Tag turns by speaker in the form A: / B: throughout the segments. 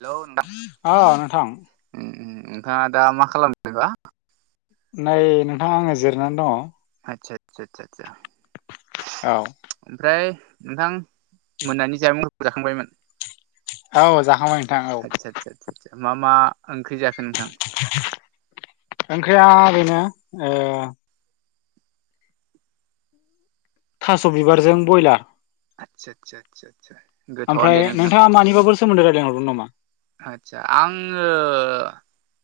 A: Hello नोंथां
B: अ नोंथां
A: उम उम नोंथाङा दा मा खालामदोबा?
B: नै नोंथां आङो जिरनानै दङ
A: आतसा आतसा आतसा आतसा
B: औ
A: ओमफ्राय नोंथां मोनानि जामुंफोरखौ जाखांबायमोन?
B: औ जाखांबाय नोंथां
A: आदसा
B: औ
A: आदसा आदसा मा मा ओंख्रि जाखो नोंथां?
B: ओंख्रिया ओरैनो ओ थास बिबारजों बयलार
A: आतसा आदसा आदसा आदसा गोथावआनो
B: ओमफ्राय
A: दे
B: नोंथाङा मानिबाबो सोमोन्दै रायजलायहरगोन नामा?
A: आतसा आङो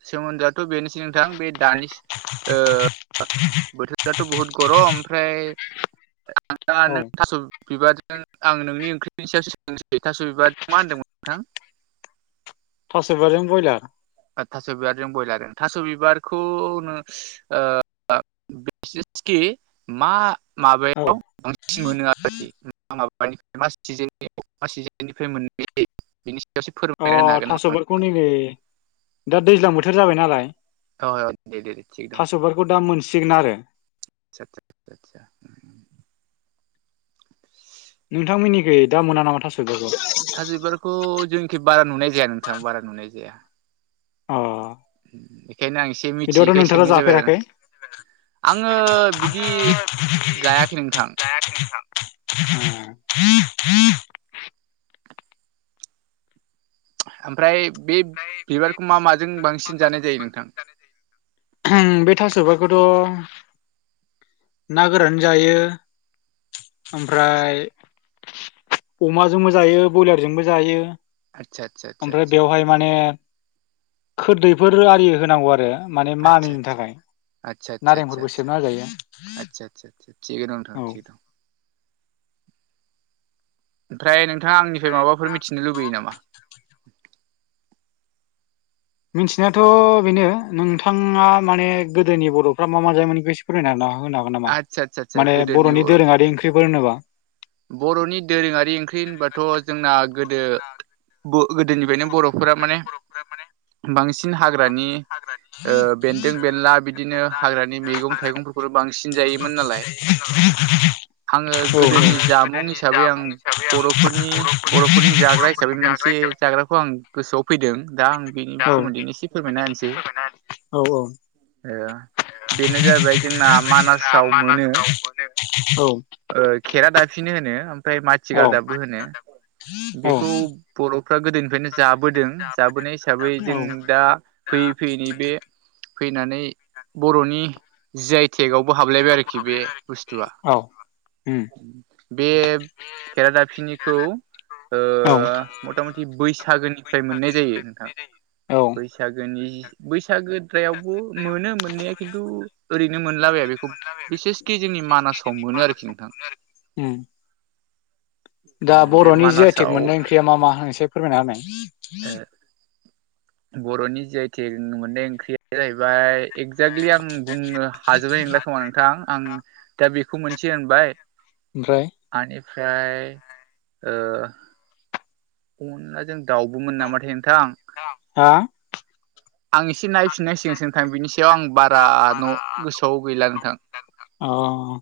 A: सोमोन्दोआथ बेनोसै नोंथां बे दानि ओ दाथ बुहुत गरम ओमफ्राय दा
B: औ
A: नों थास बिबारजों आं नोंनि ओंख्रिनि सायाव सोंसै थास बिबारजों मा होनदोंमोन नोंथां
B: थास बिबार जों ब्रयलार
A: थास बिबारजों बयलार थास बिबारखौ नों ओ [unintelligible] कि मा
B: औ
A: माबायाव बांसिन मोनो आरोखि? ओमफ्राय मा मा सिजननिफ्राय मोननाय जायो [unintelligible] फोरमायना
B: अ
A: होनो हागोन
B: थास'
A: नामा
B: बिबारखौ
A: नोंथां?
B: नैबे दा दैज्लां बोथोर जाबाय नालाय
A: औ दे दे थिग दं
B: सिगोन आरो
A: आसा आसा आसा
B: नोंथांमोननिखै दा मोना नामा थास' बिबारखौ
A: थास' बिबारखौ जोंनिखै बारा नुनाय जाया नोंथां बारा नुनाय जाया
B: अ
A: बेखायनो आं एसे
B: बिदिबाथ'
A: मिथियैखाय
B: नोंथाङा
A: सोंनाय जाबाय आरो
B: जाफेराखै
A: आङो बिदि जायाखै नोंथां
B: [unintelligible]
A: ओमफ्राय बे बिबारखौ मा माजों बांसिन जानाय जायो नोंथां
B: बे थास' बिबारखौथ' ना गोरानजों जायो । ओमफ्राय अमाजोंबो जायो बयलारजोंबो जायो
A: आदसा आदसा
B: ।
A: आदसा
B: ओमफ्राय
A: आदसा
B: बेवहाय माने खोरदैफोर आरि होनांगौ आरो माने
A: आदसा
B: मानैनि थाखाय
A: आदसा आदसा आदसा
B: नारेंफोरबो सेबना होजायो
A: आदसा आदसा थिगैनो दं
B: औ
A: नोंथां ओमफ्राय नोंथ नोंथाङा आंनिफ्राय माबाफोर मिथिनो लुबैयो नामा
B: मिथिनायाथ' बेनो नोंथाङा माने गोदोनि बर'फ्रा मा मा जायोमोन बेखौ एसे फोरमायना होनो हागोन नामा? होनो हागोन नामा
A: आदसा आदसा आदसा
B: माने
A: गोदोनि
B: बर'नि
A: बर'
B: दोरोङारि ओंख्रिफोर होनोबा
A: बर'नि दोरोङारि ओंख्रि होनबाथ' जोंना गोदो गोदोनिफ्रायनो बर'फोरा माने बांसिन हाग्रानि ओ बेन्दों बेनला बिदिनो हाग्रानि मैगं थाइगंफोरखौनो बांसिन जायोमोन नालाय
B: [unintelligible]
A: आङो
B: औ
A: गोदोनि जामुं हिसाबै आं बर'फोरनि बर'फोरनि जाग्रा हिसाबै मोनसे जाग्राखौ आं गोसो गोसोआव फैदों दा आं बेनि
B: औ
A: सोमोन्दैनो एसे फोरमायना होनोसै ।
B: औ औ
A: बेनो जाहैबाय जोंना मानासाव मोनो
B: औ
A: ओ खेरा दाफिनि दाफिनि होनो ओमफ्राय
B: औ
A: माथिगालदाबबो होनो
B: औ
A: बेखौ बर' फ्रा गोदोनिफ्रायनो जाबोदों जाबोनाय हिसाबै
B: औ
A: जों दा फैयै फैयै नैबे फैनानै बर'नि जि आइ टेक केकावबो हाबलायबाय आरोखि बे बुस्थुआ
B: औ उम
A: बे खेरादाफिनिखौ ओ
B: औ
A: मथा मथि बैसागोनिफ्राय मोननाय जायो नोंथां
B: औ
A: । बैसागोनि बैसागोद्रायावबो मोनो मोननाया खिन्थु ओरैनो मोनलाबाया बेखौ बिसेसकि जों जोंनि मानासाव मोनो आरोखि
B: मानासाव
A: नोंथां
B: मोनो आरो दा
A: बे
B: बर'नि जि आइ टेक
A: मानासाव
B: मोननाय ओंख्रिया मा मा एसे फोरमायना
A: ओ
B: होनाय
A: बर'नि जि आइ टेक मोननाय ओंख्रिया जाहैबाय एकजाक्टलि आं बुंनो हाजोबबाय नंला खोमा नोंथां आं दा बेखौ मोनसे होनबाय
B: ओमफ्राय
A: ओमफ्राय ओ अनला जों दाउबोमोन नामाथाय नोंथां
B: हा
A: आं एसे नायफिन नांसिगोनसो नोंथां बेनि सायाव आं बारा न' गोसोआव गैला नोंथां
B: अ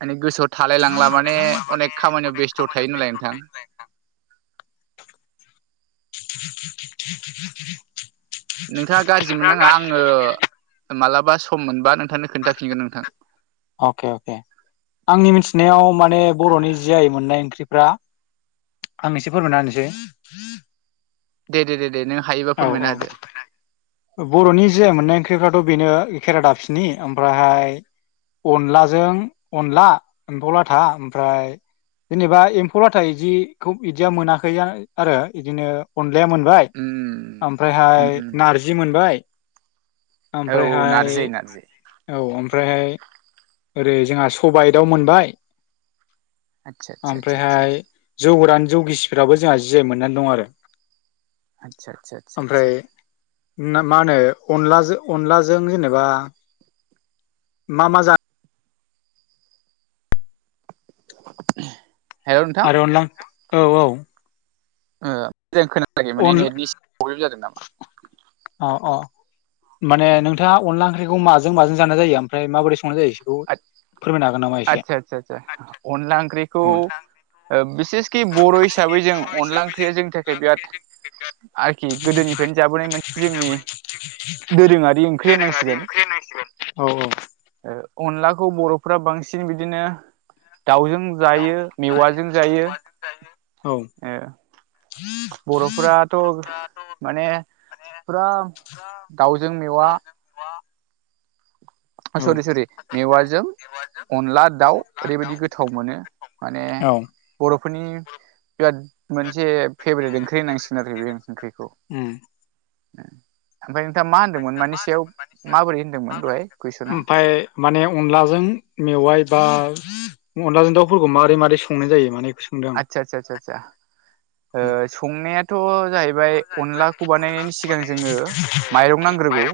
A: माने गोसोआव थालाय लांला माने अनेक खामानियाव बेस्थ' थायो नालाय नोंथां। [inaudible]
B: [unintelligible]
A: नोंथाङा गाज्रि मोननाङा आङो मालाबा सम मोनबा नोंथांनो खोन्थाफिनगोन नोंथां।
B: अके अके आंनि मिथिनायाव माने बर'नि जि आय मोननाय ओंख्रि ब्रा आं एसे फोरमायना होनिसै।
A: दे दे दे दे नों हायोबा फोरमायना होदो।
B: बर'नि जि आइ मोननाय ओंख्रिफ्राथ' बेनो खेरादाबसिनि ओमफ्रायहाय अनलाजों अनला एम्फौ लाथा ओमफ्राय जेनेबा एम्फौब्लाथा इदिखौ इदिया मोनाखै आरो इदिनो अन लाया मोनबाय
A: उम
B: ओमफ्रायहाय
A: उम उम
B: नारजि हाय
A: औ औ
B: औमफ्रायहाय
A: नारजि नारजि
B: औ। ओमफ्रायहाय ओरै जोंहा सबाय दाव मोनबाय।
A: आदसा आदसा आदसा
B: ओमफ्रायहाय जौ गोरान जौ गिसिफोराबो जोंहा जि आइ मोननानै दं आरो।
A: आदसा आदसा आदसा
B: ओमफ्राय
A: आदसा
B: मा होनो अनलाजों अनलाजों जेनेबा मा मा जा
A: [inaudible]
B: आरो अनला औ औ ।
A: ओ मोजां खोनाला माने नेटनिसो प्रब्लेम जादों नामा?
B: अ अ माने नोंथाङा अनला ओंख्रिखौ माजों माजों जानाय जायो ओमफ्राय मबोरै सं
A: आतसा आसा आसा अनला ओंख्रिखौ
B: औ
A: बिसेस खि बर' हिसाबै जों अनला ओंख्रिया जोंनि थाखाय बिराद आरोखि गोदोनिफ्रायनो जाबोनाय मोन जोंनि दोरोङारि ओंख्रि होनांसिगोन।
B: औ
A: अनलाखौ बर'फ्रा बांसिन बिदिनो दाउजों जायो मेवाजों जायो
B: औ
A: ओ बर'फोराथ' माने फुरा दाउजों मेवा सरि सरि मेवाजों अनला दाउ ओरैबायादि गोथाव मोनो। माने
B: औ
A: बर' फोरनि बिराद मोनसे फेभरेट ओंख्रि होननांसिगोन आरो बे ओंख्रिखौ।
B: उम
A: ओमफ्राय नोंथाङा मा होन्दोंमोन मानि सायाव माबोरै होनदोंमोन दहाय? कुइसना
B: ओमफाय माने अनलाजों मेवाइ बा अनलाजों दावउफोरखौ मारै मारै संनाय जायो माने? सोंदों
A: आदसा आसा सा सा
B: आं
A: संनायाथ' जाहैबाय अनलाखौ बानायनायनि सिगां जोङो माइरं नांग्रोगौ।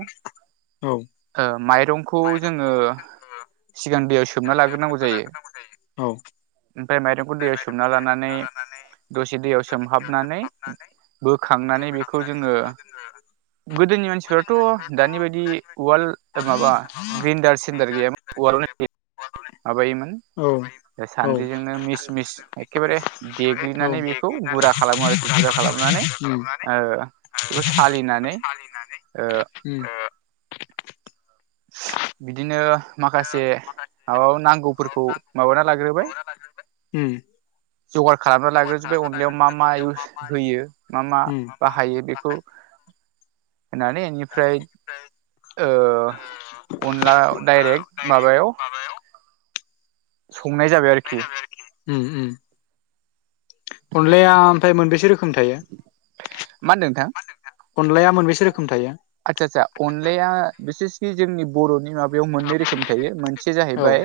B: औ ।
A: माइरंखौ जोङो सिगां दैयाव सो सोमना लाग्रोनांगौ जायो
B: औ
A: ओमफ्राय माइरंखौ दै सो सोमना लानानै दसे दैयाव सोमहाबनानै बोखांनानै बेखौ जोङो गोदोनि मानसिफोराथ' दानि बायदि उवाल माबा ग्रिन्डार सिडार गैयामोन उवाल [unintelligible] माबायोमोन
B: औ औ
A: सानद्रिजोंनो मिस मिस एकेबारे
B: औ
A: देग्लिनानै बेखौ
B: देग्लिनानै
A: गुरा
B: बेखौ
A: खालामो आरोखि गुरा
B: खालामो
A: खालामनानै
B: खालामनानै
A: ओ बेखौ सालिनानै ओ
B: उम
A: बिदिनो माखासे माबा नांगौफोरखौ माबाना लाग्रोबाय।
B: उम
A: जगार खालामना लाग्रोजोबबाय अनलायाव मा मा इउस होयो मा मा
B: उम
A: बाहायो बेखौ [inaudible] होनानै
B: दानि
A: बेनिफ्राय ओ अनला दडाइरेक्ट माबायाव संनाय जाबाय आरखि
B: उम उम । अनलाया ओमफाय मोनबेसे रोखोम थायो?
A: मा होनदों नोंथां
B: अनलाया मोनबेसे रोखोम थायो?
A: आदसा आदसा अनलाया बिसेसकि जोंनि बर'नि माबायाव मोनै रोखोम थायो मोनसे
B: औ
A: जाहैबाय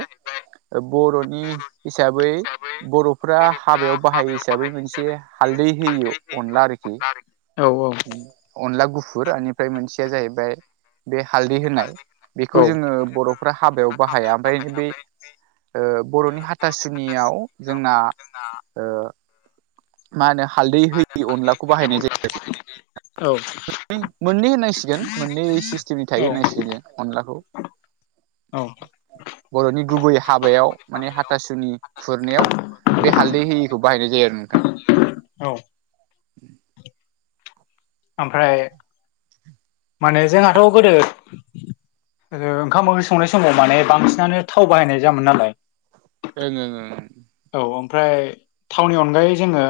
A: ओब बर'नि हिसाबै बर' फ्रा हाबायाव बाहायो हिसाबै मोनसे हालदै होयि अनला आरखि
B: औ
A: अनला गुफुर बेनिफ्राय मोनसेया जाहैबाय बे हालदै होनाय बेखौ जोङो बर'फ्रा हाबायाव बाहाया ओमफाय बे ओ बर'नि हाथासुनियाव जोंना ओ मानो
B: [unintelligible]
A: मोननै मोननै होनांसिगोन मोननै सिस्टेमनि
B: औ
A: थायो होनांसिगोन जों अनलाखौ
B: औ
A: बर'नि गुबै हाबायाव माने हाथासुनि खुरनायाव बे हालदै होयिखौ बाहायनाय जायो आरो नोंथां
B: औ
A: [unintelligible]
B: आमफ्राय माने जोंहाथ' गोदो ओदो ओंखाम ओंख्रि संनाय समाव माने बांसिनानो थाव बाहायनाय जामोन नालाय
A: [unintelligible]
B: औ ओमफ्राय थावनि अनगायै जोङो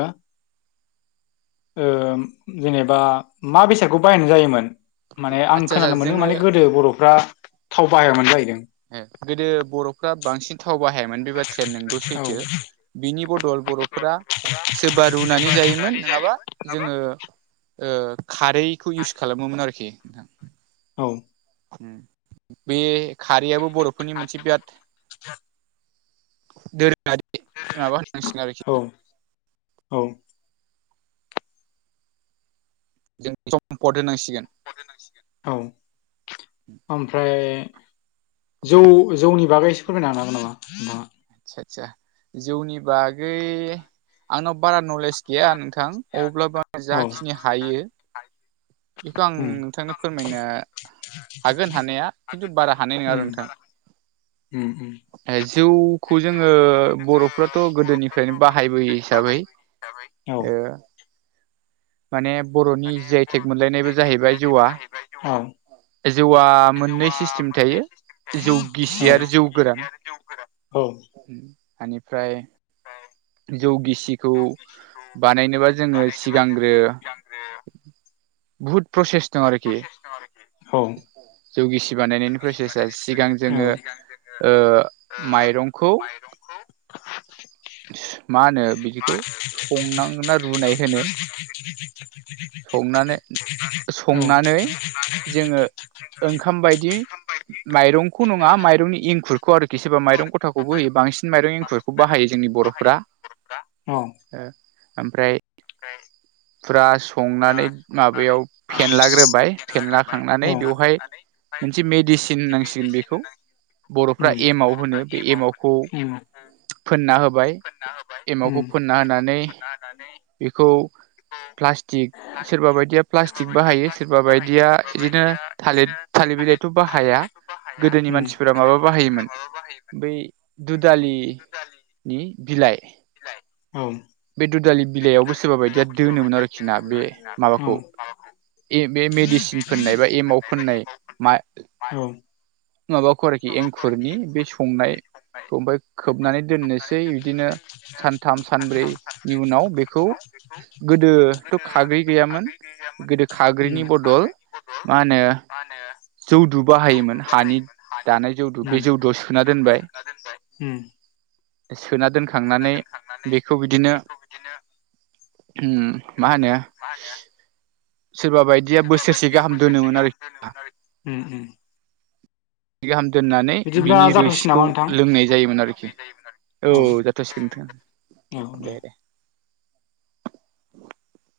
B: ओम जेनेबा मा बेसादखौ बाहायनाय जायोमोन माने आं
A: आदसा आदसा
B: खोनानो मोन्दों
A: जोङो
B: माने गोदो बर'फ्रा थाव बाहायामोन जाहैदों
A: ए गोदो बर'फ्रा बांसिन थाव बाहायामोन बे बाथ्राया नोंगौ
B: औ
A: सैथो बिनि बद दल बर'फोरा सोरबा रुनानै जायोमोन नोङाबा जोङो ओ खारैखौ इउस खालामोमोन आरखि नोंथां
B: औ
A: बे खारैयाबो बर'फोरनि मोनसे बियाद [unintelligible]
B: औ औ
A: जों सम्पद होनांसिगोन
B: औ ओमफ्राय जौ जौनि बागै एसे फोरमायनो हानागोन नामा नोंथाङा
A: सातसा जौनि बागै आंनाव बारा नले गैया नोंथां अब्लाबोा
B: औ उम
A: जाखिनि हायो बेखौ आं नोंथांनो फोरमायनो हागोन हानाया खिन्थु बारा हानाय नङा आर
B: उम
A: नोंथां
B: उम उम
A: जौखौ जोङो बर'फ्राथ' गोदोनिफ्रायनो बाहायबोयो हिसाबै
B: औ
A: ओ माने बर'नि जि आइटेक मोनलायनायबो जाहैबाय जौवा
B: औ
A: जौआ मोननै सिस्टेम थायो जौ गिसि
B: औ
A: आरो जौ गोरान
B: औ
A: बेनिफ्राय जौ गिसिखौ बानायनोबा जोङो सिगां ओ बुहुत प्रसेस दं आरोखि
B: औ
A: जौगिसि बानायनायनि प्रसेसा सिगां जोङो ओ माइरंखौ मा होनो बिदिखौ संनां ना रुनाय होनो संनानै संनानै जोङो
B: [inaudible]
A: ओंखाम बायदि माइरंखौ नङा माइरंनि इंखुरखौ आरोखि [unintelligible] माइरं गथाखौबो होयो बांसिन माइरं एंखुरखौ बाहायो जोंनि बर'फ्रा
B: औ उम
A: । ओ ओमफ्राय
B: [inaudible]
A: फुरा संनानै माबायाव फेनलाग्रोबाय फेनलाखांनानै
B: उम
A: बेवहाय मोनसे मेडिसिन होननांसिगोन बेखौ । बर'फ्रा
B: उम
A: एमाव होनो बे एमवखौ फोनना हो
B: फोनना होबाय एमावखौ फोनना होनानै
A: [inaudible] प्लास्टिक सोरबा बायदिया प्लास्टिक बाहायो सोरबा बायदिया बिदिनो थालिर-थालिर बिला बाहाया गोदोनि
B: उम
A: मानसिफोरा माबा बाहायोमोन बै दुदालि नि बिलाइ
B: औ
A: बे दुदालि बिलाइयावबो सोरबा बायदिया दोनोमोन आरोखि ना बे
B: उम
A: माबाखौ ए बे मेडिसिन फोननाय बा एमाव फोननाय मा
B: उम
A: माबाखौ आरोखि एंखुरनि बे संनायखौ ओमफ्राय खोबनानै दोननोसै बिदिनो
B: बिदिनो सानथाम
A: सानब्रैनि
B: सानब्रै
A: उनाव बेखौ
B: [unintelligible] खौ गोदो
A: गोदोथ'
B: थ'
A: खाग्रि
B: खारदै गैयामोन
A: गोदो
B: उम
A: खाग्रिनि
B: गोदो
A: बदल
B: खारदैनि बदल मा होनो?
A: जौदु बाहायोमोन हानि दानाय जौदु बे
B: उम
A: जौदुआव सोना दोनबाय।
B: उम
A: सोना दोनखांनानै बेखौ बिदिनो उम मा होनो? सोरबा बायदिया बोसोरसे गाहाम दोनोमोन आरोखि ना?
B: उम
A: दोननानै
B: बिदिब्ला
A: बिनि
B: जाथ'सै
A: रोसिखौ
B: नामा नोंथां
A: लोंनाय जायोमोन आरोखि । औ जाथ'सिगोन नोंथां
B: औ दे
A: दे-दे ।